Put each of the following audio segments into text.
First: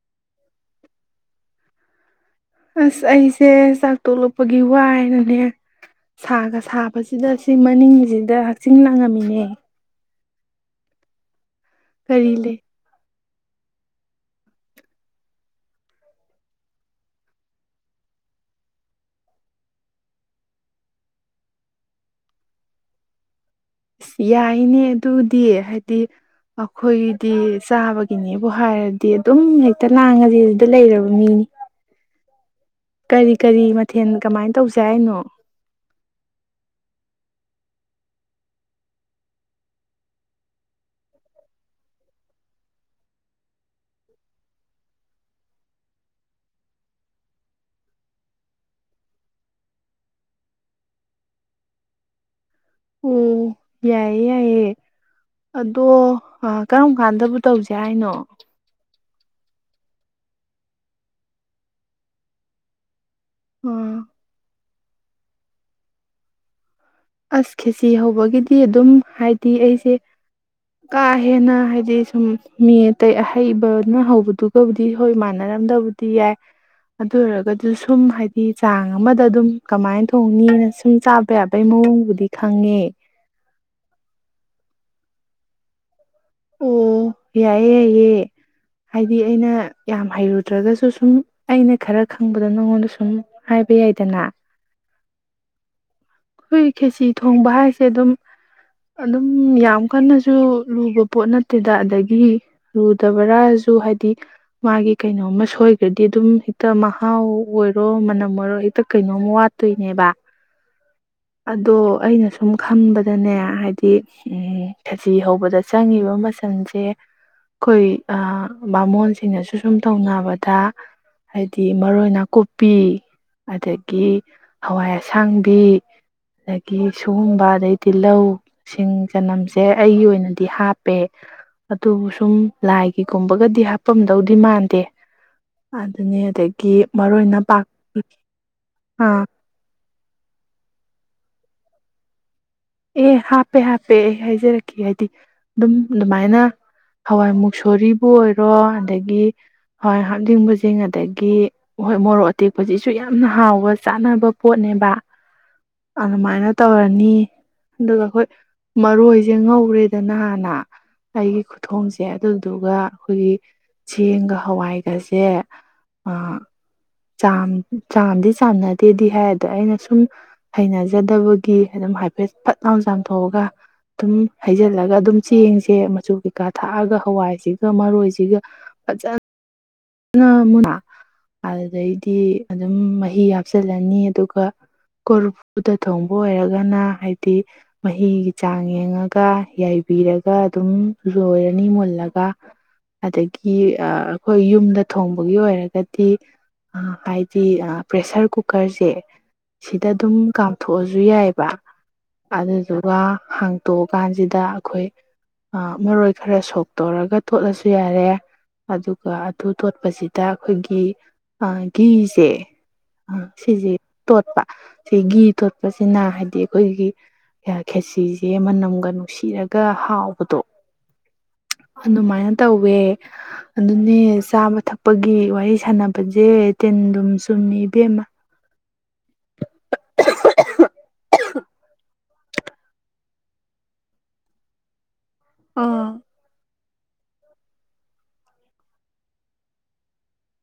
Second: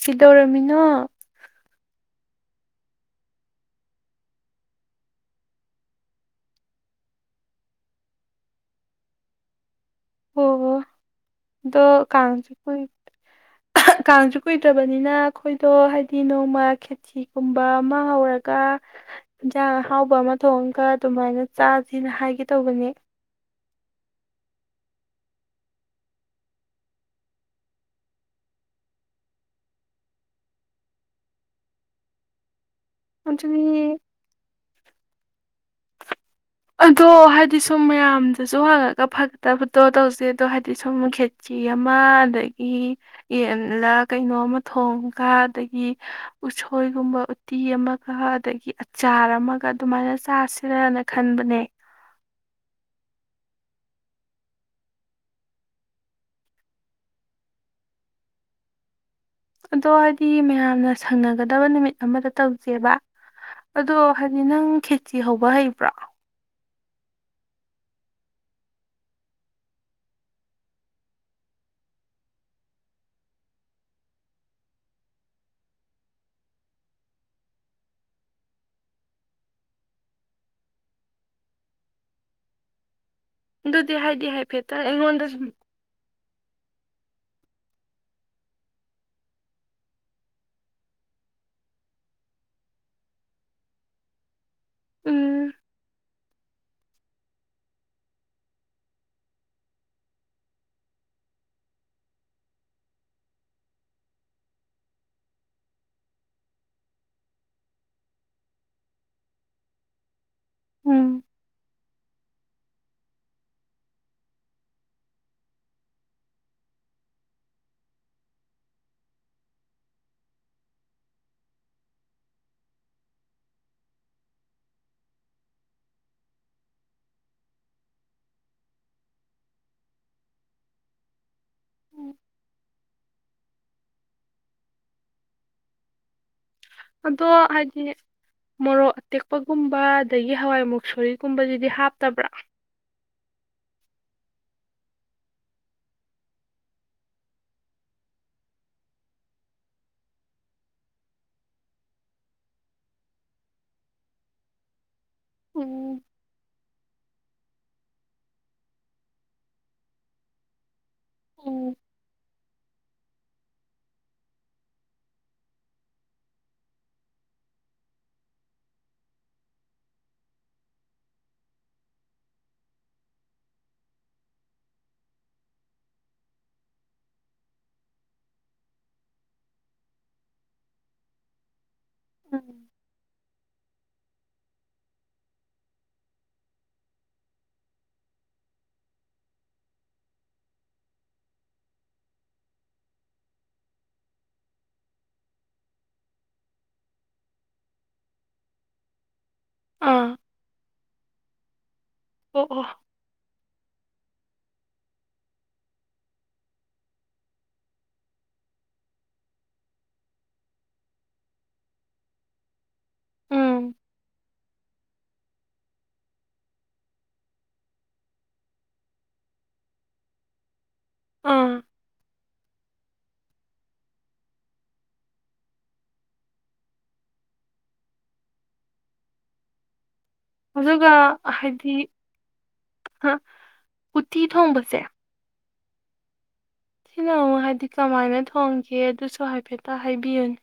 ꯀꯩꯗꯧꯔꯝꯃꯤꯅꯣ ꯑꯣ ꯑꯁ ꯑꯩꯁꯦ ꯆꯥꯛ ꯇꯣꯛꯂꯛꯄꯒꯤ ꯋꯥꯏꯅꯅꯦ ꯁꯥꯒ ꯁꯥꯕꯁꯤꯗ ꯁꯤ ꯃꯅꯤꯡꯁꯤꯗ ꯍꯛꯆꯤ ꯂꯥꯡꯉꯝꯃꯤꯅꯦ ꯑꯣ ꯑꯣ ꯗꯣ ꯀꯔꯤ ꯂꯩ ꯀꯁꯨꯄꯣꯏ ꯀꯥꯡꯁꯨ ꯀꯨꯏꯗ꯭ꯔꯕꯅꯤꯅ ꯑꯩꯈꯣꯏꯗꯣ ꯍꯥꯏꯗꯤ ꯅꯣꯡꯃ ꯈꯦꯊꯤꯒꯨꯝꯕ ꯑꯃ ꯍꯧꯔꯒ ꯏꯟꯁꯥꯡ ꯑꯍꯥꯎꯕ ꯑꯃ ꯊꯣꯡꯉꯒ ꯑꯗꯨꯃꯥꯏꯅ ꯆꯥꯁꯤꯅ ꯍꯥꯏꯒꯦ ꯇꯧꯕꯅꯦ ꯌꯥꯏꯅꯦ ꯑꯗꯨꯗꯤ ꯍꯥꯏꯗꯤ ꯑꯩꯈꯣꯏꯒꯤꯗꯤ ꯆꯥꯕꯒꯤꯅꯦꯕꯨ ꯍꯥꯏꯔꯗꯤ ꯑꯗꯨꯝ ꯍꯦꯛꯇ ꯂꯥꯡꯉꯗꯤ ꯑꯗꯨꯗ ꯂꯩꯔꯕ ꯃꯤꯅꯤ ꯀꯔꯤ ꯑꯗꯨꯅꯤ ꯀꯔꯤ ꯃꯊꯦꯜ ꯀꯃꯥꯏꯅ ꯇꯧꯁꯦ ꯍꯥꯏꯅꯣ ꯑꯗꯣ ꯍꯥꯏꯗꯤ ꯁꯨꯝ ꯃꯌꯥꯝꯗꯁꯨ ꯍꯥꯡꯉꯒ ꯐꯒꯠꯇꯕꯗꯣ ꯇꯧꯁꯩ ꯑꯗꯣ ꯍꯥꯏꯗꯤ ꯁꯨꯝ ꯈꯦꯆꯤ ꯑꯃ ꯑꯗꯒꯤ ꯌꯦꯟꯂꯥ ꯀꯩꯅꯣ ꯑꯃ ꯊꯣꯡꯒ ꯑꯗꯒꯤ ꯎꯁꯣꯏꯒꯨꯝꯕ ꯎꯠꯇꯤ ꯑꯃꯒ ꯑꯗꯒꯤ ꯑꯆꯥꯔ ꯑꯃꯒ ꯑꯗꯨꯃꯥꯏꯅ ꯆꯥꯁꯤꯔꯅ ꯈꯟꯕꯅꯦ ꯑꯣ ꯌꯥꯏꯌꯦ ꯌꯥꯏꯌꯦ ꯑꯗꯣ ꯀꯔꯝ ꯀꯥꯟꯗꯕꯨ ꯇꯧꯁꯦ ꯍꯥꯏꯅꯣ ꯑꯗꯣ ꯍꯥꯏꯗꯤ ꯃꯌꯥꯝꯅ ꯁꯪꯅꯒꯗꯕ ꯅꯨꯃꯤꯠ ꯑꯃꯗ ꯇꯧꯁꯦꯕ ꯑꯗꯣ ꯍꯥꯏꯗꯤ ꯅꯪ ꯈꯦꯆꯤ ꯍꯧꯕ ꯍꯩꯕ꯭ꯔꯥ ꯑꯁ ꯈꯦꯁꯤ ꯍꯧꯕꯒꯤꯗꯤ ꯑꯗꯨꯝ ꯍꯥꯏꯗꯤ ꯑꯩꯁꯦ ꯀꯥ ꯍꯦꯟꯅ ꯍꯥꯏꯗꯤ ꯁꯨꯝ ꯃꯤ ꯑꯇꯩ ꯑꯍꯩꯕꯅ ꯍꯧꯕꯗꯨꯒꯕꯨꯗꯤ ꯍꯣꯏ ꯃꯥꯟꯅꯔꯝꯗꯕꯨꯗꯤ ꯌꯥꯏ ꯑꯗꯨ ꯑꯣꯏꯔꯒꯁꯨ ꯁꯨꯝ ꯍꯥꯏꯗꯤ ꯆꯥꯡ ꯑꯃꯗ ꯑꯗꯨꯝ ꯀꯃꯥꯏꯅ ꯊꯣꯡꯅꯤꯅ ꯁꯨꯝ ꯆꯥꯕ ꯌꯥꯕ ꯃꯑꯣꯡꯕꯨꯗꯤ ꯈꯪꯉꯦ ꯑꯥꯗꯨꯗꯤ ꯍꯥꯏꯗꯤ ꯍꯥꯏꯐꯦꯇꯥ ꯑꯩꯉꯣꯜꯗ ꯑꯣ ꯌꯥꯏꯌꯦ ꯌꯥꯏꯌꯦ ꯍꯥꯏꯗꯤ ꯑꯩꯅ ꯌꯥꯝ ꯍꯩꯔꯨꯗ꯭ꯔꯒꯁꯨ ꯁꯨꯝ ꯑꯩꯅ ꯈꯔ ꯈꯪꯕꯗ ꯅꯉꯣꯟꯗ ꯁꯨꯝ ꯍꯥꯏꯕ ꯌꯥꯏꯗꯅ ꯎꯝ ꯑꯩꯈꯣꯏ ꯈꯦꯁꯤ ꯊꯣꯡꯕ ꯍꯥꯏꯁꯦ ꯑꯗꯨꯝ ꯑꯗꯨꯝ ꯌꯥꯝ ꯀꯟꯅꯁꯨ ꯂꯨꯕ ꯄꯣꯠ ꯅꯠꯇꯦꯗ ꯑꯗꯒꯤ ꯂꯨꯗꯕ꯭ꯔꯥꯁꯨ ꯍꯥꯏꯗꯤ ꯃꯥꯒꯤ ꯀꯩꯅꯣꯝꯃ ꯁꯣꯏꯈ꯭ꯔꯗꯤ ꯑꯗꯨꯝ ꯍꯦꯛꯇ ꯃꯍꯥꯎ ꯑꯣꯏꯔꯣ ꯃꯅꯝ ꯑꯣꯏꯔꯣ ꯍꯦꯛꯇ ꯀꯩꯅꯣꯝꯃ ꯋꯥꯠꯇꯣꯏꯅꯦꯕ ꯎꯝ ꯑꯗꯣ ꯑꯩꯅ ꯁꯨꯝ ꯈꯟꯕꯗꯅꯦ ꯍꯥꯏꯗꯤ ꯈꯖꯤ ꯍꯧꯕꯗ ꯆꯪꯉꯤꯕ ꯃꯆꯜꯁꯦ ꯑꯩꯈꯣꯏ ꯃꯕꯥꯃꯣꯟꯁꯤꯡꯅꯁꯨ ꯁꯨꯝ ꯇꯧꯅꯕꯗ ꯍꯥꯏꯗꯤ ꯃꯔꯣꯏ ꯅꯥꯀꯨꯞꯄꯤ ꯑꯗꯒꯤ ꯍꯋꯥꯏ ꯑꯁꯥꯡꯕꯤ ꯑꯗꯒꯤ ꯁꯒꯣꯡꯕ ꯑꯗꯩ ꯇꯤꯜꯍꯧ ꯁꯤꯡ ꯆꯅꯝꯁꯦ ꯑꯩꯒꯤ ꯑꯣꯏꯅꯗꯤ ꯍꯥꯞꯄꯦ ꯑꯗꯨꯕꯨ ꯁꯨꯝ ꯂꯥꯏꯒꯤꯒꯨꯝꯕꯒꯗꯤ ꯍꯥꯞꯄꯝꯗꯧꯗꯤ ꯃꯥꯟꯗꯦ ꯑꯗꯨꯅꯤ ꯑꯗꯒꯤ ꯑꯗꯣ ꯃꯔꯣꯏ ꯅꯄꯥꯛ ꯍꯥꯏꯗꯤ ꯃꯣꯔꯣꯛ ꯑꯥ ꯑꯇꯦꯛꯄꯒꯨꯝꯕ ꯑꯗꯒꯤ ꯍꯋꯥꯏꯃꯨꯛ ꯁꯣꯔꯤꯒꯨꯝꯕꯗꯨꯗꯤ ꯍꯥꯞꯇꯕ꯭ꯔꯥ ꯑꯦ ꯍꯥꯞꯄꯦ ꯍꯥꯞꯄꯦ ꯑꯩ ꯍꯥꯏꯖꯔꯛꯀꯦ ꯍꯥꯏꯗꯤ ꯑꯗꯨꯝ ꯑꯗꯨꯃꯥꯏꯅ ꯍꯋꯥꯏ ꯃꯨꯛꯁꯣꯔꯤꯕꯨ ꯑꯣꯏꯔꯣ ꯑꯗꯒꯤ ꯍꯋꯥꯏ ꯍꯥꯞꯇꯡꯕꯁꯤꯡ ꯑꯗꯒꯤ ꯍꯣꯏ ꯃꯣꯔꯣꯛ ꯑꯇꯦꯛꯄꯁꯤꯁꯨ ꯌꯥꯝꯅ ꯍꯥꯎꯕ ꯆꯥꯅꯕ ꯄꯣꯠꯅꯦꯕ ꯎꯝ ꯑ ꯃꯥꯏꯅ ꯇꯧꯔꯅꯤ ꯑꯗꯨꯒ ꯑꯩꯈꯣꯏ ꯃꯔꯣꯏꯁꯦ ꯉꯧꯔꯦꯗꯅ ꯍꯥꯟꯅ ꯑꯩꯒꯤ ꯎꯝ ꯈꯨꯊꯣꯡꯁꯦ ꯑꯗꯨꯗꯨꯒ ꯑꯩꯈꯣꯏꯒꯤ ꯆꯦꯡꯒ ꯍꯋꯥꯏꯒꯁꯦ ꯆꯥꯝꯗꯤ ꯆꯥꯟꯅꯗꯦꯗꯤ ꯍꯥꯏ ꯑꯗꯣ ꯑꯩꯅ ꯁꯨꯝ ꯍꯩꯅꯖꯗꯕꯒꯤ ꯑꯗꯨꯝ ꯍꯥꯏ ꯍꯥꯏꯐꯦꯠ ꯐꯠ ꯂꯥꯅ ꯆꯥꯝꯊꯣꯛꯑꯒ ꯑꯗꯨꯝ ꯍꯩꯖꯤꯜꯂꯒ ꯑꯗꯨꯝ ꯆꯦꯡꯁꯦ ꯃꯆꯨ ꯀꯩꯀꯥ ꯊꯥꯛꯑꯒ ꯍꯋꯥꯏꯁꯤꯒ ꯃꯔꯣꯏꯁꯤꯒ ꯐꯖꯅ ꯑ ꯃꯅꯥ ꯑꯗꯩꯗꯤ ꯎꯝ ꯑꯗꯨꯝ ꯃꯍꯤ ꯍꯥꯞꯆꯤꯜꯂꯅꯤ ꯑꯗꯨꯒ ꯀꯣꯔꯐꯨꯗ ꯊꯣꯡꯕ ꯑꯣꯏꯔꯒꯅ ꯍꯥꯏꯗꯤ ꯃꯍꯤꯒꯤ ꯆꯥꯡ ꯌꯦꯡꯉꯒ ꯌꯥꯏꯕꯤꯔꯒ ꯑꯗꯨꯝ ꯂꯣꯏꯔꯅꯤ ꯃꯨꯜꯂꯒ ꯑꯗꯒꯤ ꯑꯩꯈꯣꯏ ꯌꯨꯝ ꯗ ꯊꯣꯡꯕꯒꯤ ꯑꯣꯏꯔꯒꯗꯤ ꯍꯥꯏꯗꯤ ꯄ꯭ꯔꯦꯁꯔ ꯀꯨꯀꯔꯁꯦ ꯁꯤꯗ ꯑꯥ ꯑꯗꯨꯝ ꯀꯥꯞꯊꯣꯛ ꯑꯣꯖꯨ ꯌꯥꯕ ꯑꯣ ꯑꯗ ꯑꯣ ꯌꯒꯥ ꯍꯪ ꯇꯣꯛꯑꯀꯥꯟꯁꯤꯗ ꯑꯩꯈꯣꯏ ꯃꯔꯣꯏ ꯈꯔ ꯁꯣꯛ ꯇꯧꯔꯒ ꯇꯣꯠꯂꯁꯨ ꯌꯥꯔꯦ ꯑꯗꯨꯒ ꯑꯗꯨ ꯇꯣꯠꯄꯁꯤꯗ ꯑꯩꯈꯣꯏꯒꯤ ꯘꯁꯦ ꯑ ꯁꯤꯖꯤ ꯎꯝ ꯇꯣꯠꯄꯥ ꯁꯤ ꯘꯤ ꯇꯣꯠꯄꯁꯤꯅ ꯍꯥꯏꯗꯤ ꯑꯩꯈꯣꯏꯒꯤ ꯈꯦꯁꯤꯁꯦ ꯃꯅꯝꯒ ꯅꯨꯡꯁꯤꯔꯒ ꯍꯥꯎꯕꯗꯣ ꯑꯥ ꯑꯗꯨꯃꯥꯏꯅ ꯇꯧꯋꯦ ꯑꯗꯨꯅꯦ ꯆꯥꯕ ꯊꯛꯄꯒꯤ ꯋꯥꯔꯤ ꯁꯥꯟꯅꯕꯁꯦ ꯇꯤꯟꯗꯨꯝ ꯆꯨꯝꯃꯤ ꯏꯕꯦꯝꯃ ꯑꯗꯨꯒ ꯍꯥꯏꯗꯤ ꯑ ꯎꯇꯤ ꯊꯣꯡꯕꯁꯦ ꯑꯥ ꯊꯤꯅꯨ ꯍꯥꯏꯕꯗꯤ ꯀꯃꯥꯏꯅ ꯊꯣꯡꯒꯦ ꯑꯗꯨꯁꯨ ꯍꯥꯏꯐꯦꯠꯇ ꯍꯥꯏꯕꯤꯌꯨꯅꯦ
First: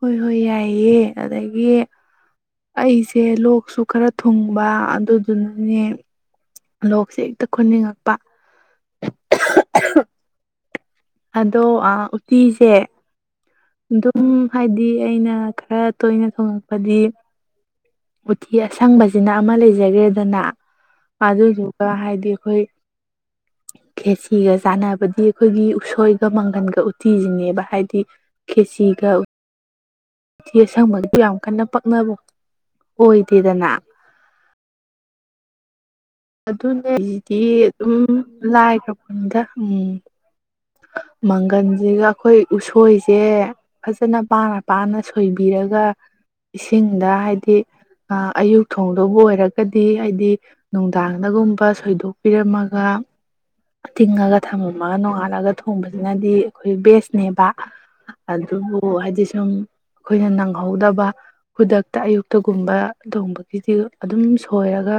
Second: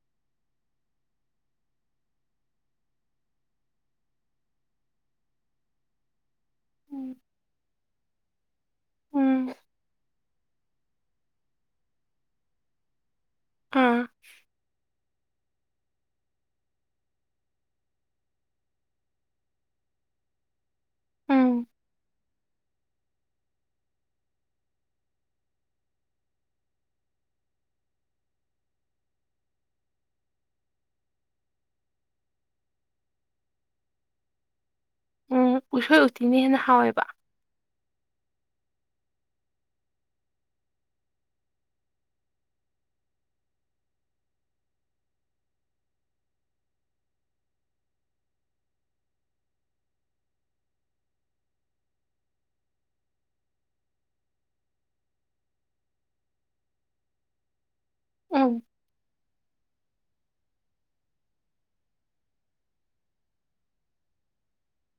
ꯍꯣꯏ ꯍꯣꯏ ꯌꯥꯏꯑꯦ ꯑꯗꯒꯤ ꯑꯩꯁꯦ ꯂꯣꯛꯁꯨ ꯈꯔ ꯊꯨꯡꯕ ꯑꯗꯨꯗꯨꯅꯅꯦ ꯎꯝ ꯂꯣꯛꯁꯦ ꯍꯦꯛꯇ ꯈꯨꯟꯅꯤꯡꯉꯛꯄ ꯎꯝ ꯑꯗꯣ ꯎꯇꯤꯁꯦ ꯑꯥ ꯑꯗꯨꯝ ꯍꯥꯏꯗꯤ ꯑꯩꯅ ꯈꯔ ꯇꯣꯏꯅ ꯊꯣꯉꯛꯄꯗꯤ ꯎꯇꯤ ꯑꯁꯪꯕꯁꯤꯅ ꯑꯃ ꯂꯩꯖꯈ꯭ꯔꯦꯗꯅ ꯎꯝ ꯑꯗꯨꯗꯨꯒ ꯍꯥꯏꯗꯤ ꯑꯩꯈꯣꯏ ꯈꯦꯁꯤꯒ ꯆꯥꯟꯅꯕꯗꯤ ꯑꯩꯈꯣꯏꯒꯤ ꯎꯁꯣꯏꯒ ꯃꯪꯒꯟꯒ ꯎꯇꯤꯁꯤꯅꯦꯕ ꯍꯥꯏꯗꯤ ꯀꯦꯆꯒ ꯎꯇꯤ ꯑꯁꯪꯕꯒꯤꯁꯨ ꯌꯥꯝ ꯀꯟꯅ ꯄꯛꯅꯕ ꯑꯣꯏꯗꯦꯗꯅ ꯎꯝ ꯎꯁꯣꯏ ꯎꯇꯤꯅ ꯍꯦꯟꯅ ꯍꯥꯎꯋꯦꯕ ꯑꯗꯨꯅꯗꯤ ꯑꯗꯨꯝ ꯂꯥꯏꯈ꯭ꯔꯕ ꯎꯝ ꯃꯪꯒꯟꯁꯤꯒ ꯑꯩꯈꯣꯏ ꯎꯁꯣꯏꯁꯦ ꯐꯖꯅ ꯄꯥꯅ ꯄꯥꯅ ꯁꯣꯏꯕꯤꯔꯒ ꯏꯁꯤꯡꯗ ꯍꯥꯏꯗꯤ ꯑꯌꯨꯛ ꯊꯣꯡꯗꯕꯨ ꯑꯣꯏꯔꯒꯗꯤ ꯍꯥꯏꯗꯤ ꯅꯨꯡꯗꯥꯡꯗꯒꯨꯝꯕ ꯁꯣꯏꯗꯣꯛꯄꯤꯔꯝꯃꯒ ꯇꯤꯡꯉꯒ ꯊꯝꯃꯝꯃꯒ ꯅꯣꯡꯉꯥꯜꯂꯒ ꯊꯣꯡꯕꯁꯤꯅꯗꯤ ꯑꯩꯈꯣꯏ ꯕꯦꯁꯅꯦꯕ ꯑꯗꯨ ꯎꯝ ꯍꯥꯏꯖꯤ ꯁꯝ ꯑꯩꯈꯣꯏꯅ ꯅꯪꯍꯧꯗꯕ ꯈꯨꯗꯛꯇ ꯑꯌꯨꯛꯇꯒꯨꯝꯕ ꯇꯣꯡꯕꯒꯤꯗꯤ ꯑꯗꯨꯝ ꯁꯣꯏꯔꯒ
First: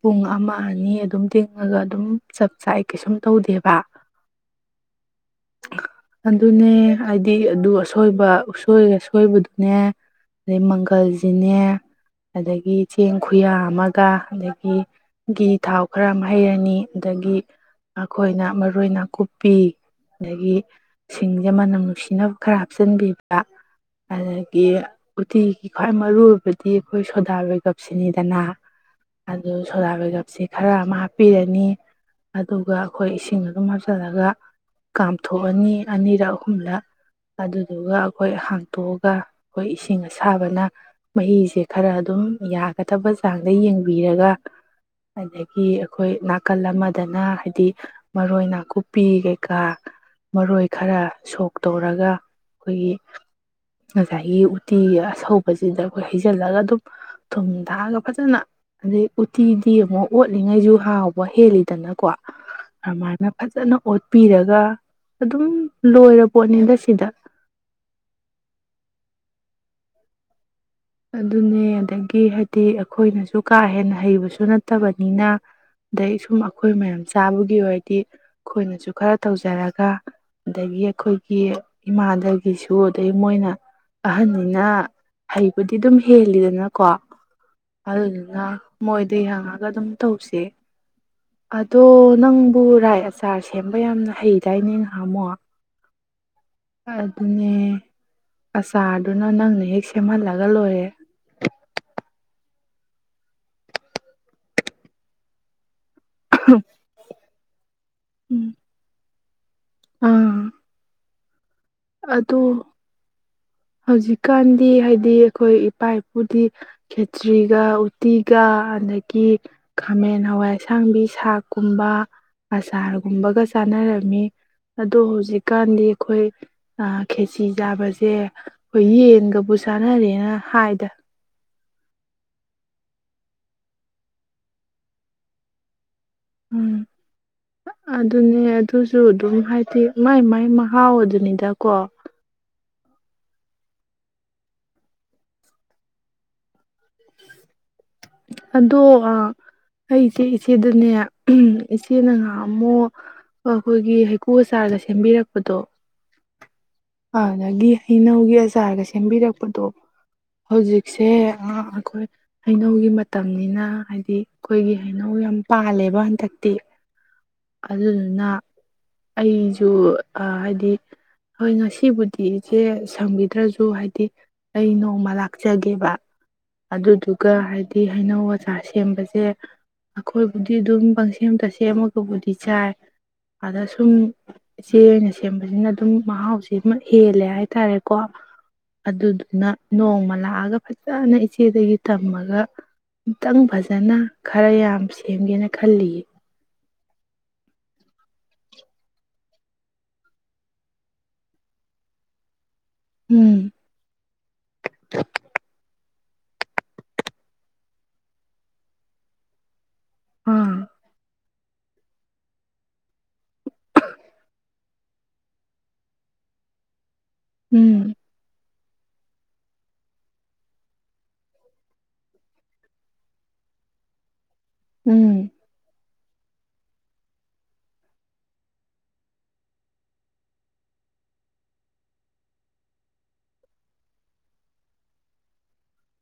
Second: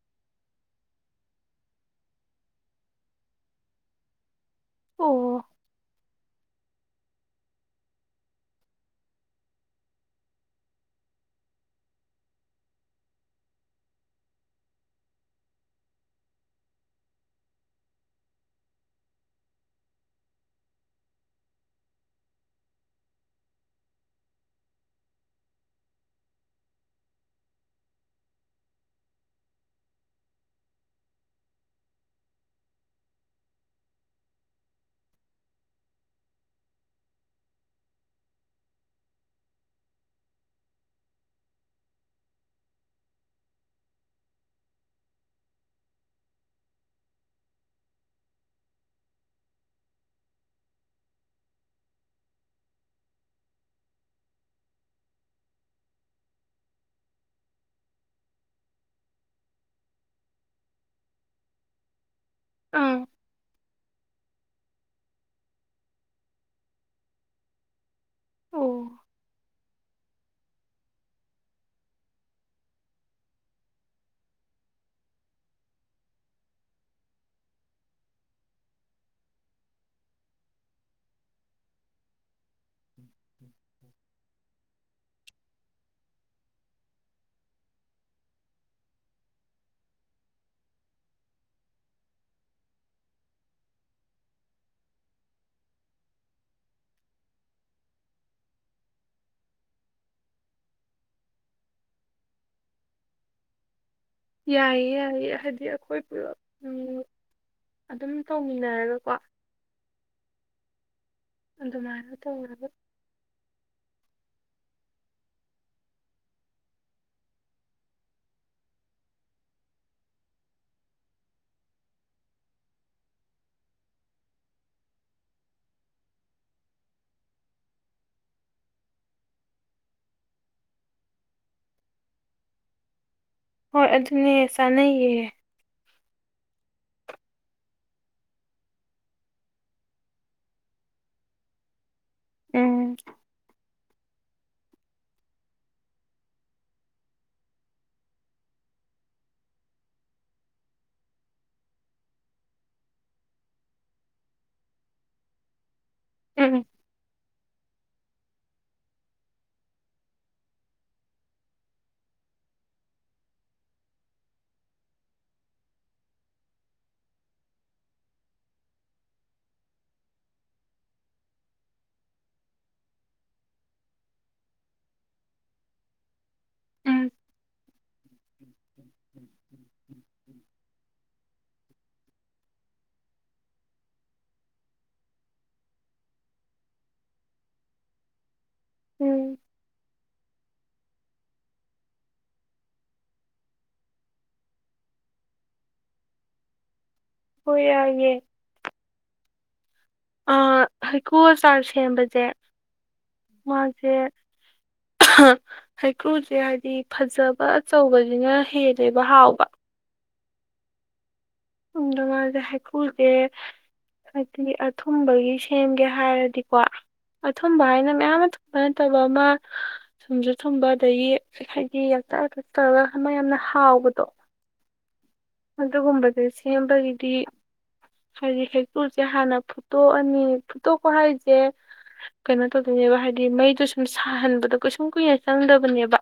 ꯄꯨꯡ ꯑꯃ ꯑꯅꯤ ꯑꯗꯨꯝ ꯇꯤꯡꯉꯒ ꯑꯗꯨꯝ ꯆ ꯉꯁꯥꯏ ꯑꯩ ꯀꯩꯁꯨꯝ ꯇꯧꯗꯦꯕ ꯑꯣ ꯑꯗꯨꯅꯦ ꯍꯥꯏꯗꯤ ꯑꯗꯨ ꯑꯁꯣꯏꯕ ꯑꯁꯣꯏꯕꯗꯨꯅꯦ ꯑꯗꯩ ꯃꯪꯒꯜꯁꯤꯅꯦ ꯑꯗꯒꯤ ꯆꯦꯡ ꯈꯨꯌꯥ ꯑꯃꯒ ꯑꯗꯒꯤ ꯒꯤꯘꯤ ꯊꯥꯎ ꯈꯔ ꯑꯃ ꯍꯩꯔꯅꯤ ꯑꯗꯒꯤ ꯑꯩꯈꯣꯏꯅ ꯃꯔꯨ ꯅꯥꯀꯨꯞꯄꯤ ꯑꯗꯒꯤ ꯁꯤꯡꯁꯦ ꯃꯅꯝ ꯅꯨꯡꯁꯤꯅꯕ ꯈꯔ ꯍꯥꯞꯆꯤꯟꯕꯤꯕ ꯑꯗꯒꯤ ꯎꯇꯤꯒꯤ ꯈ꯭ꯋꯥꯏ ꯃꯔꯨ ꯑꯣꯏꯕꯗꯤ ꯑꯩꯈꯣꯏ ꯁꯣꯗꯥ ꯕꯦꯒꯞꯁꯤꯅꯤꯗꯅ ꯑꯗꯨ ꯁꯣꯗꯥ ꯕꯦꯒꯞꯁꯦ ꯈꯔ ꯑꯃ ꯍꯥꯞꯄꯤꯔꯅꯤ ꯑꯗꯨꯒ ꯑꯩꯈꯣꯏ ꯏꯁꯤꯡ ꯑꯗꯨꯝ ꯍꯥꯞꯆꯤꯜꯂꯒ ꯀꯥꯝꯊꯣꯛꯑꯅꯤ ꯑꯅꯤꯔꯛ ꯑꯍꯨꯝꯂꯛ ꯑꯗꯨꯗꯨꯒ ꯑꯩꯈꯣꯏ ꯍꯥꯡꯇꯣꯛꯑꯒ ꯑꯩꯈꯣꯏ ꯏꯁꯤꯡ ꯑꯁꯥꯕꯅ ꯃꯍꯤꯁꯦ ꯈꯔ ꯑꯗꯨꯝ ꯌꯥꯒꯗꯕ ꯆꯥꯡꯗ ꯌꯦꯡꯕꯤꯔꯒ ꯑꯗꯒꯤ ꯑꯩꯈꯣꯏ ꯅꯥꯀꯜ ꯑꯃ ꯐꯗꯅ ꯍꯥꯏꯗꯤ ꯃꯔꯣꯏ ꯅꯥꯀꯨꯞꯄꯤ ꯀꯩꯀꯥ ꯃꯔꯣꯏ ꯈꯔ ꯁꯣꯛ ꯇꯧꯔꯒ ꯑꯩꯈꯣꯏꯒꯤ ꯉꯁꯥꯏꯒꯤ ꯎꯇꯤ ꯑꯁꯧꯕꯁꯤꯗ ꯑꯩꯈꯣꯏ ꯍꯩꯖꯤꯜꯂꯒ ꯑꯗꯨꯝ ꯊꯨꯝ ꯊꯥꯛꯑꯒ ꯐꯖꯅ ꯑꯗꯩ ꯎꯠꯇꯤꯗꯤ ꯑꯃꯨꯛ ꯑꯣꯠꯂꯤꯉꯩꯁꯨ ꯍꯥꯎꯕ ꯍꯦꯜꯂꯤ ꯠꯇꯅꯀꯣ ꯑꯪ ꯃꯥꯏꯅ ꯐꯖꯅ ꯄꯤꯔꯒ ꯑꯗꯨꯝ ꯂꯣꯏꯔ ꯄꯣꯠꯅꯤꯗ ꯁꯤꯗ ꯑꯣ ꯑꯗꯨꯅꯦ ꯑꯗꯒꯤ ꯍꯥꯏꯗꯤ ꯑꯩꯈꯣꯏꯅꯁꯨ ꯀꯥ ꯍꯦꯟꯅ ꯍꯩꯕꯁꯨ ꯅꯠꯇꯕꯅꯤꯅ ꯑꯗꯩ ꯁꯨꯝ ꯑꯩꯈꯣꯏ ꯃꯌꯥꯝ ꯆꯥꯕꯒꯤ ꯑꯣꯏꯔꯗꯤ ꯑꯩꯈꯣꯏꯅꯁꯨ ꯈꯔ ꯇꯧꯖꯔꯒ ꯑꯗꯒꯤ ꯑꯩꯈꯣꯏꯒꯤ ꯏꯃꯥꯗꯒꯤ ꯒꯤꯁꯨ ꯑꯗꯩ ꯃꯣꯏꯅ ꯑꯍꯟꯅꯤꯅ ꯍꯥꯏ ꯕꯨꯗꯤ ꯑꯗꯨꯝ ꯍꯦꯜꯂꯤꯗꯅꯀꯣ ꯑꯗꯨꯗꯨꯅ ꯃꯣꯏꯗ ꯌꯦꯡꯉꯒ ꯑꯗꯨꯝ ꯇꯧꯁꯦ ꯑꯗꯣ ꯅꯪꯕꯨ ꯔꯥꯏ ꯑꯆꯥꯔ ꯁꯦꯝꯕ ꯌꯥꯝꯅ ꯍꯩꯗꯥꯏꯅꯦ ꯍꯥꯝꯃꯣ ꯑꯗꯨꯅꯦ ꯑꯆꯥꯔꯗꯨꯅ ꯅꯪꯅ ꯍꯦꯛ ꯁꯦꯝꯍꯜꯂꯒ ꯂꯣꯏꯔꯦ ꯌꯥꯏꯌꯦ ꯌꯥꯏꯌꯦ ꯍꯥꯏꯗꯤ ꯑꯩꯈꯣꯏ ꯄꯨꯂꯞ ꯑꯗꯨꯝ ꯇꯧꯃꯤꯟꯅꯔꯒꯀꯣ ꯑ ꯑꯗ ꯃꯅꯇ ꯑꯣꯏꯔꯔꯕ ꯍꯧꯖꯤꯛꯀꯥꯟꯗꯤ ꯍꯥꯏꯗꯤ ꯑꯩꯈꯣꯏ ꯏꯄꯥ ꯏꯄꯨꯗꯤ ꯈꯦꯇ꯭ꯔꯤꯒ ꯎꯇꯤꯒ ꯑꯗꯒꯤ ꯈꯥꯃꯦꯟ ꯍꯋꯥꯏ ꯑꯁꯥꯡꯕꯤ ꯁꯥꯛꯀꯨꯝꯕ ꯑꯆꯥꯔꯒꯨꯝꯕꯒ ꯆꯥꯅꯔꯝꯃꯤ ꯑꯗꯣ ꯍꯧꯖꯤꯛꯀꯥꯟꯗꯤ ꯑꯩꯈꯣꯏ ꯈꯦꯆ ꯆꯥꯕꯁꯦ ꯍꯣꯏ ꯌꯦꯟꯒꯕꯨ ꯆꯥꯟꯅꯔꯦꯅ ꯍꯥꯏꯗ ꯍꯣꯏ ꯑꯗꯨꯅꯦ ꯆꯥꯅꯩꯌꯦ ꯎꯝ ꯑꯗꯨꯅꯦ ꯑꯗꯨꯁꯨ ꯑꯗꯨꯝ ꯍꯥꯏꯗꯤ ꯃꯥꯏ ꯃꯥꯏ ꯃꯍꯥꯎ ꯑꯗꯨꯅꯤꯗꯀꯣ ꯎꯝ ꯑꯗꯣ ꯑꯩ ꯏꯆꯦ ꯏꯆꯦꯗꯅꯦ ꯏꯆꯦꯅ ꯉꯍ ꯑꯃꯨꯛ ꯑꯩꯈꯣꯏꯒꯤ ꯍꯩꯀꯨꯆꯥꯔꯒ ꯁꯦꯝꯕꯤꯔꯛꯄꯗꯣ ꯎꯝ ꯗꯒꯤ ꯍꯩꯅꯧꯒꯤ ꯑꯆꯥꯔꯒ ꯁꯦꯝꯕꯤꯔꯛꯄꯗꯣ ꯍꯧꯖꯤꯛꯁꯦ ꯑꯩꯈꯣꯏ ꯍꯩꯅꯧꯒꯤ ꯃꯇꯝꯅꯤꯅ ꯍꯥꯏꯗꯤ ꯑꯩꯈꯣꯏꯒꯤ ꯍꯩꯅꯧ ꯌꯥꯝ ꯄꯥꯜꯂꯦꯕ ꯍꯟꯗꯛꯇꯤ ꯑꯗꯨꯗꯨꯅ ꯑꯩꯁꯨ ꯍꯥꯏꯗꯤ ꯍꯣꯏ ꯉꯁꯤꯕꯨꯗꯤ ꯏꯆꯦ ꯁꯪꯕꯤꯗ꯭ꯔꯁꯨ ꯍꯥꯏꯗꯤ ꯑꯩ ꯅꯣꯡꯃ ꯂꯥꯛꯆꯒꯦꯕ ꯎꯝ ꯑꯗꯨꯗꯨꯒ ꯍꯥꯏꯗꯤ ꯍꯩꯅꯧ ꯑꯆꯥ ꯁꯦꯝꯕꯁꯦ ꯑꯩꯈꯣꯏꯕꯨꯗꯤ ꯑꯗꯨꯝ ꯄꯪꯁꯦꯝꯇ ꯁꯦꯝꯃꯒꯕꯨꯗꯤ ꯆꯥꯏ ꯑꯗ ꯁꯨꯝ ꯏꯆꯦ ꯑꯣꯏꯅ ꯁꯦꯝꯕꯁꯤꯅ ꯑꯗꯨꯝ ꯃꯍꯥꯎꯁꯤ ꯍꯦꯜꯂꯦ ꯍꯥꯏꯇꯥꯔꯦꯀꯣ ꯎꯝ ꯑꯗꯨꯗꯨꯅ ꯅꯣꯡꯃꯂꯥ ꯊꯥꯛꯑꯒ ꯐꯖꯅ ꯏꯆꯦꯗꯒꯤ ꯇꯝꯃꯒ ꯑꯃꯨꯇꯪ ꯐꯖꯅ ꯈꯔ ꯌꯥꯝ ꯁꯦꯝꯒꯦꯅ ꯈꯜꯂꯤꯌꯦ ꯍꯌꯥꯒꯦ ꯑ ꯍꯩꯀꯨ ꯆꯔ ꯁꯦꯝꯕꯁꯦ ꯎꯝ ꯃꯥꯁꯦ ꯍꯩꯀ꯭ꯔꯨꯁꯦ ꯍꯥꯏꯕꯗꯤ ꯐꯖꯕ ꯑꯆꯧꯕꯁꯤꯅ ꯍꯦꯜꯂꯦꯕ ꯍꯥꯎꯕ ꯑꯝ ꯗ ꯃꯥꯥꯁꯦ ꯍꯩꯈꯨꯁꯦ ꯍꯥꯏꯗꯤ ꯑꯊꯨꯝꯕꯒꯤ ꯁꯦꯝꯒꯦ ꯍꯥꯏꯔꯗꯤꯀꯣ ꯑꯊꯨꯝꯕ ꯍꯥꯏꯅ ꯎꯝ ꯃꯌꯥꯝ ꯑꯃ ꯊꯨꯝꯕ ꯅꯠꯇꯕ ꯑꯃ ꯊꯨꯝꯁꯨ ꯊꯨꯝꯕ ꯑꯗꯒꯤ ꯍꯥꯏꯗꯤ ꯌꯥꯆꯛꯛꯆꯆꯔꯒ ꯌꯥꯝꯅ ꯍꯥꯎꯕꯗꯣ ꯎꯝ ꯑꯗꯨꯒꯨꯝꯕꯁ ꯁꯦꯝꯕꯒꯤꯗꯤ ꯍꯥꯏꯗꯤ ꯍꯦꯛꯇꯨꯁꯦ ꯍꯥꯟꯅ ꯐꯨꯠꯇꯣꯛꯑꯅꯤ ꯐꯨꯠꯇꯣꯛꯄ ꯍꯥꯏꯁꯦ ꯀꯩꯅꯣ ꯇꯧꯗꯣꯏꯅꯦꯕ ꯍꯥꯏꯗꯤ ꯃꯩꯗꯣ ꯁꯨꯝ ꯁꯥꯍꯟꯕꯗꯣ ꯀꯨꯏꯁꯨꯝ ꯀꯨꯏꯅ ꯆꯪꯗꯕꯅꯦꯕ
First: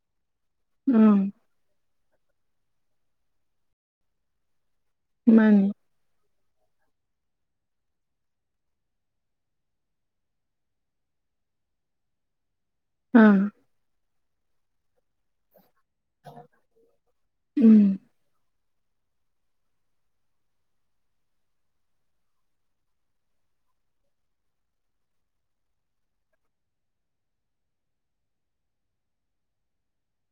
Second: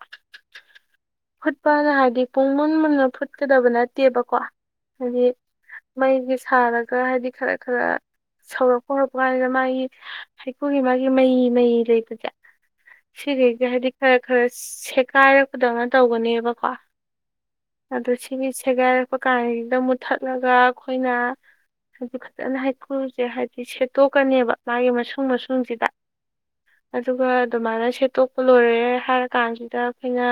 ꯑꯥ ꯐꯨꯠꯄꯜ ꯍꯥꯏꯦ ꯗꯤ ꯄꯨꯡ ꯃꯟ ꯃꯟꯅ ꯐꯨꯠꯀꯗꯕꯅꯦ ꯠꯇꯦꯕꯀꯣ ꯑ ꯃꯥꯅꯤ ꯃꯒꯤ ꯁꯥꯔꯒ ꯍꯥꯏꯗꯤ ꯈꯔ ꯈꯔ ꯁꯧꯔꯛꯄ ꯍꯧꯔꯛꯄ ꯀꯥꯟꯁꯤꯗ ꯃꯥꯒꯤ ꯍꯩꯀꯨꯒꯤ ꯃꯥꯒꯤ ꯃꯩ ꯃꯩ ꯂꯩꯕꯁꯦ ꯁꯤꯔꯤ ꯑꯥ ꯌꯥꯗꯤ ꯈꯔ ꯈꯔ ꯁꯠ ꯀꯥꯏꯔꯛꯄꯗꯧꯅ ꯇꯧꯒꯅꯦꯕꯀꯣ ꯎꯝ ꯑꯗꯨ ꯁꯤꯒꯤꯁꯦ ꯔꯛꯄ ꯀꯥꯟꯁꯤꯗ ꯃꯨꯠꯊꯠꯂꯒ ꯑꯩꯈꯣꯏꯅ ꯍꯥꯏꯗꯤ ꯐꯖꯅ ꯍꯩꯀ꯭ꯔꯨꯁꯦ ꯍꯥꯏꯕꯗꯤ ꯁꯦꯠꯇꯣꯛꯀꯅꯦꯕ ꯃꯥꯒꯤ ꯃꯁꯨꯡ ꯃꯁꯨꯡꯁꯤꯗ ꯑꯗꯨꯒ ꯑꯗꯨꯃꯥꯏꯅ ꯁꯦꯠꯇꯣꯛꯄ ꯂꯣꯏꯔꯦ ꯍꯥꯏꯔꯀꯥꯟꯁꯤꯗ ꯑꯩꯈꯣꯏꯅ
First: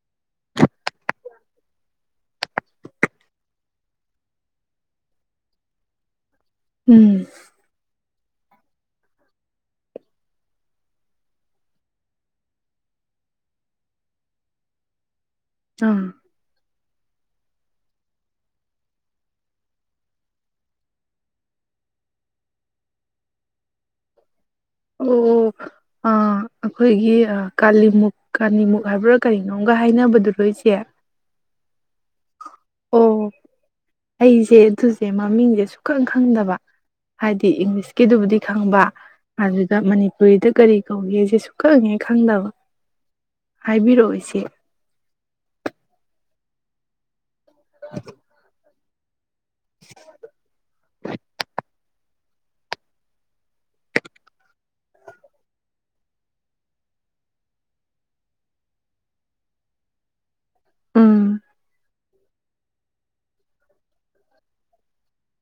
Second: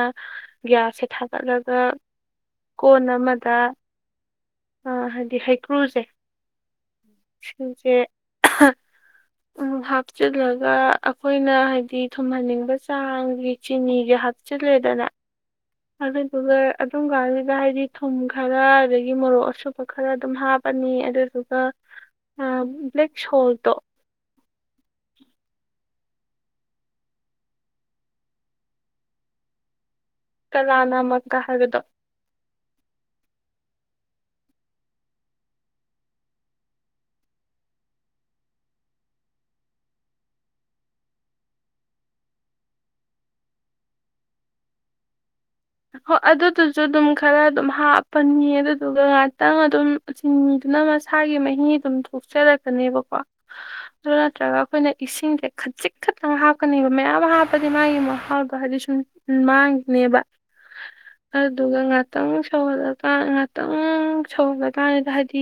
ꯒ꯭ꯌꯥꯁꯁꯦ ꯊꯥꯒꯠꯂꯒ ꯀꯣꯟ ꯊꯃꯗ ꯑꯥ ꯍꯥꯏꯗꯤ ꯍꯩꯀ꯭ꯔꯨꯁꯦ ꯎꯝ ꯁꯤꯁꯦ ꯎ ꯍꯥꯞꯆꯤꯜꯂꯒ ꯑꯩꯈꯣꯏꯅ ꯍꯥꯏꯗꯤ ꯊꯨꯝꯍꯟꯅꯤꯡꯕ ꯆꯥꯡꯒꯤ ꯆꯤꯅꯤꯒꯤ ꯍꯥꯞꯆꯤꯜꯂꯦꯗꯅ ꯑꯥ ꯑꯗ ꯑꯗꯨꯗ ꯑꯗꯨ ꯑꯗꯨ ꯀ ꯍꯥꯏꯗꯤ ꯊꯨꯝ ꯈꯔ ꯑꯗꯒꯤ ꯃꯣꯔꯣꯛ ꯑꯁꯨꯕ ꯈꯔ ꯑꯗꯨꯝ ꯍꯥꯞꯄꯅꯤ ꯑꯗꯨꯗꯨꯒ ꯕ꯭ꯂꯦꯛ ꯁꯣꯜꯗꯣ ꯑꯣ ꯑ ꯑꯩꯈꯣꯏꯒꯤ ꯀꯥꯂꯤꯃꯨꯛ ꯀꯥꯂꯤꯃꯨꯛ ꯍꯥꯏꯕ꯭ꯔꯥ ꯀꯔꯤꯅꯣꯝꯒ ꯍꯥꯏꯅꯕꯗꯨꯔꯣꯏꯁꯦ ꯀꯂꯥꯅꯥꯃꯛꯀ ꯍꯥꯏꯕꯗꯣ ꯑꯣ ꯑꯩꯁꯦ ꯑꯗꯨꯁꯦ ꯃꯃꯤꯡꯁꯦ ꯁꯨꯛꯈꯪ ꯈꯪꯗꯕ ꯍꯥꯏꯗꯤ ꯏꯪꯂꯤꯁꯀꯤꯗꯨꯕꯨꯗꯤ ꯈꯪꯕ ꯑꯗꯨꯒ ꯃꯅꯤꯄꯨꯔꯤꯗ ꯀꯔꯤ ꯀꯧꯒꯦꯁꯦ ꯁꯨꯛꯈꯪꯉꯦ ꯈꯪꯗꯕ ꯍꯥꯏꯕꯤꯔꯛꯑꯣꯁꯦ ꯍꯣ ꯑꯗꯨꯗꯨꯁꯨ ꯑꯗꯨꯝ ꯈꯔ ꯑꯗꯨꯝ ꯍꯥꯞꯄꯅꯤ ꯑꯗꯨ ꯑꯗꯨꯒꯒ ꯈꯤꯇꯪ ꯑꯗꯨꯝ ꯆꯤꯟꯕꯤꯗꯨꯅ ꯃꯁꯥꯒꯤ ꯃꯍꯤ ꯑꯗꯨꯝ ꯊꯣꯛꯆꯔꯛꯀꯅꯦꯕꯀꯣ ꯑꯗꯨ ꯅꯠꯇ꯭ꯔꯒ ꯑꯩꯈꯣꯏꯅ ꯏꯁꯤꯡꯁꯦ ꯈꯖꯤꯤꯛ ꯈꯠꯇꯅ ꯍꯥꯞꯀꯅꯦꯕ ꯃꯌꯥꯝ ꯍꯥꯞꯄꯗꯤ ꯃꯥꯒꯤ ꯃꯍꯥꯎꯗꯣ ꯍꯥꯏꯗꯤ ꯁꯨꯝ ꯃꯥꯡꯈꯤꯅꯦꯕ ꯑ ꯎꯝ ꯑꯗꯨꯗꯨꯒ ꯉ ꯉꯥꯛꯇꯪ ꯁꯧꯍꯜꯂꯀ ꯉꯥꯛꯇꯪ ꯁꯧꯍꯜꯂꯀꯥꯟꯉꯗ ꯍꯥꯏꯗꯤ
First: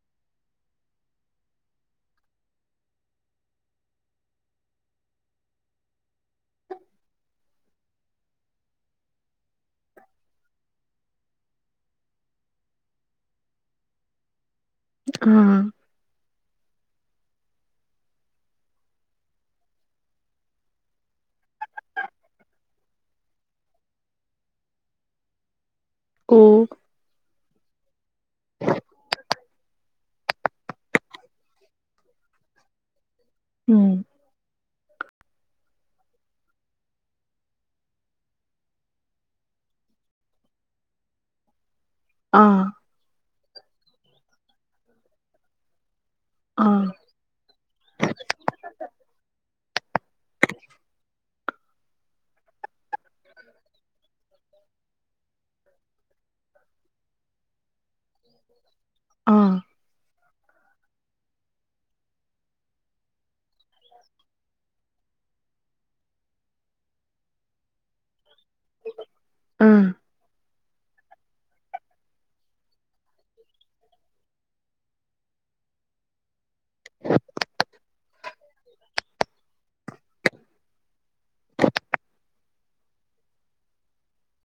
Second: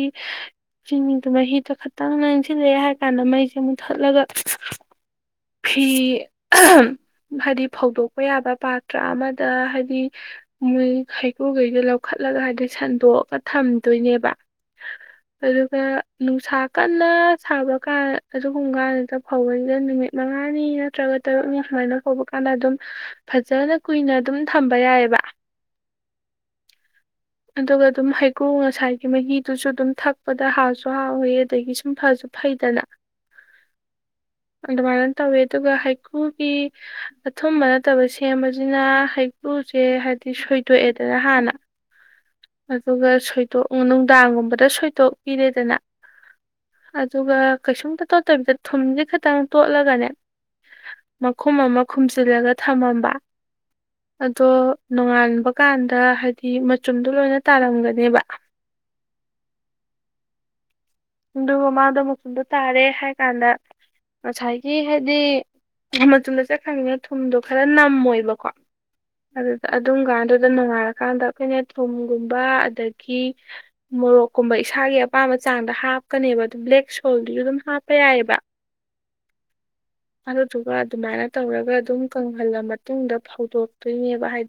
ꯆꯤꯡꯅꯤꯗꯨꯣ ꯃꯍꯤꯗꯣ ꯈꯈꯤꯇꯪ ꯅꯪꯁꯤꯜꯂꯛꯑꯦ ꯍꯥꯏꯔ ꯀꯥꯟꯗ ꯃꯩꯁꯦ ꯃꯨꯊꯠꯂꯒ ꯐꯤ ꯍꯥꯏꯗꯤ ꯐꯧꯗꯣꯛꯄ ꯌꯥꯕ ꯄꯥꯇ꯭ꯔ ꯑꯃꯗ ꯍꯥꯏꯗꯤ ꯃꯣꯏ ꯍꯩꯀ꯭ꯔꯨꯈꯩꯗ ꯂꯧꯈꯠꯂꯒ ꯍꯥꯏꯗꯤ ꯁꯟꯗꯣꯛꯑꯒ ꯊꯝꯗꯣꯏꯅꯦꯕ ꯎꯝ ꯑꯗꯨꯒ ꯅꯨꯡꯁꯥꯛ ꯀꯟꯅ ꯁꯥꯕ ꯀꯥꯟ ꯑꯗꯨꯒꯨꯝꯕ ꯀꯥꯟꯗꯨꯗ ꯐꯧꯕꯁꯤꯗ ꯅꯨꯃꯤꯠ ꯃꯉꯥꯅꯤ ꯅꯠꯇ꯭ꯔꯒ ꯇꯔꯨꯛꯅꯤ ꯁꯨꯃꯥꯏꯅ ꯐꯧꯕ ꯀꯥꯟꯗ ꯑꯗꯨꯝ ꯐꯖꯅ ꯀꯨꯏꯅ ꯑꯗꯨꯝ ꯊꯝꯕ ꯌꯥꯏꯑꯕ ꯑꯣ ꯑꯗꯨꯒ ꯑꯗꯨꯝ ꯍꯩꯀ꯭ꯔꯨ ꯉꯁꯥꯏꯒꯤ ꯃꯍꯤꯗꯨꯁꯨ ꯑꯗꯨꯝ ꯊꯛꯄꯗ ꯍꯥꯎꯁꯨ ꯍꯥꯎꯋꯤ ꯑꯗꯒꯤ ꯁꯨꯝ ꯐꯁꯨ ꯐꯩꯗꯅ ꯎꯝ ꯑꯗꯨꯃꯥꯏꯅ ꯇꯧꯋꯦ ꯑꯗꯨꯒ ꯍꯩꯀ꯭ꯔꯨꯒꯤ ꯑꯊꯨꯝꯕ ꯅꯠꯇꯕ ꯁꯦꯝꯕꯁꯤꯅ ꯍꯩꯀ꯭ꯔꯨꯁꯦ ꯍꯥꯏꯕꯗꯤ ꯁꯣꯏꯗꯣꯛꯑꯦꯗꯅ ꯍꯥꯟꯅ ꯑꯥ ꯑꯗꯨꯒ ꯁꯣꯏꯗꯣꯛ ꯅꯨꯡꯗꯥꯡꯒꯨꯝꯕꯗ ꯁꯣꯏꯗꯣꯛ ꯀꯤꯔꯦꯗꯅ ꯑꯥ ꯑꯗꯨꯒ ꯀꯩꯁꯨꯝꯇ ꯇꯣꯠꯇꯕꯤꯗ ꯊꯨꯝꯁꯦ ꯈꯤꯇꯪ ꯇꯣꯠꯂꯒꯅꯦ ꯃꯈꯨꯝ ꯑꯃ ꯈꯨꯝꯖꯤꯜꯂꯒ ꯊꯝꯃꯝꯕ ꯑꯗꯣ ꯅꯣꯡꯉꯥꯟꯕ ꯀꯥꯟꯗ ꯍꯥꯏꯗꯤ ꯂꯣꯏꯅ ꯇꯥꯔꯝꯒꯅꯦꯕ ꯑꯥ ꯑꯗꯨꯒ ꯃꯥꯗꯣ ꯃꯟꯗꯣ ꯇꯥꯔꯦ ꯍꯥꯏꯀꯥꯟꯗ ꯉꯁꯥꯏꯒꯤ ꯍꯥꯏꯗꯤ ꯃꯆꯨꯝꯗ ꯆꯠꯈꯪꯅꯤꯤꯅ ꯊꯨꯝꯗꯣ ꯈꯔ ꯅꯝꯃꯣꯏꯕꯀꯣ ꯑꯗꯨꯗ ꯎꯝ ꯑꯗꯨꯝ ꯀꯥꯟ ꯑꯗ ꯅꯣꯡ ꯉꯥꯜꯂꯀꯥꯟꯗ ꯑꯩꯈꯣꯏꯅ ꯊꯨꯝꯒꯨꯝꯕ ꯑꯗꯒꯤ ꯃꯣꯔꯣꯛꯀꯨꯝꯕ ꯏꯁꯥꯒꯤ ꯑꯄꯥꯝꯕ ꯆꯥꯡꯗ ꯍꯥꯞ ꯀꯅꯦꯕ ꯑꯗꯨꯝ ꯕ꯭ꯂꯦꯛ ꯁꯣꯜꯗꯨꯁꯨ ꯑꯗꯨꯝ ꯍꯥꯞꯄ ꯌꯥꯏꯌꯦꯕ ꯑꯗꯨꯗꯨꯒ ꯑꯗꯨꯃꯥꯏꯅ ꯇꯧꯔꯒ ꯑꯗꯨꯝ ꯀꯪꯍꯜꯂ ꯃꯇꯨꯡꯗ ꯐꯧꯗꯣꯛꯇꯣꯏꯅꯦꯕ ꯍꯥꯏꯗꯤ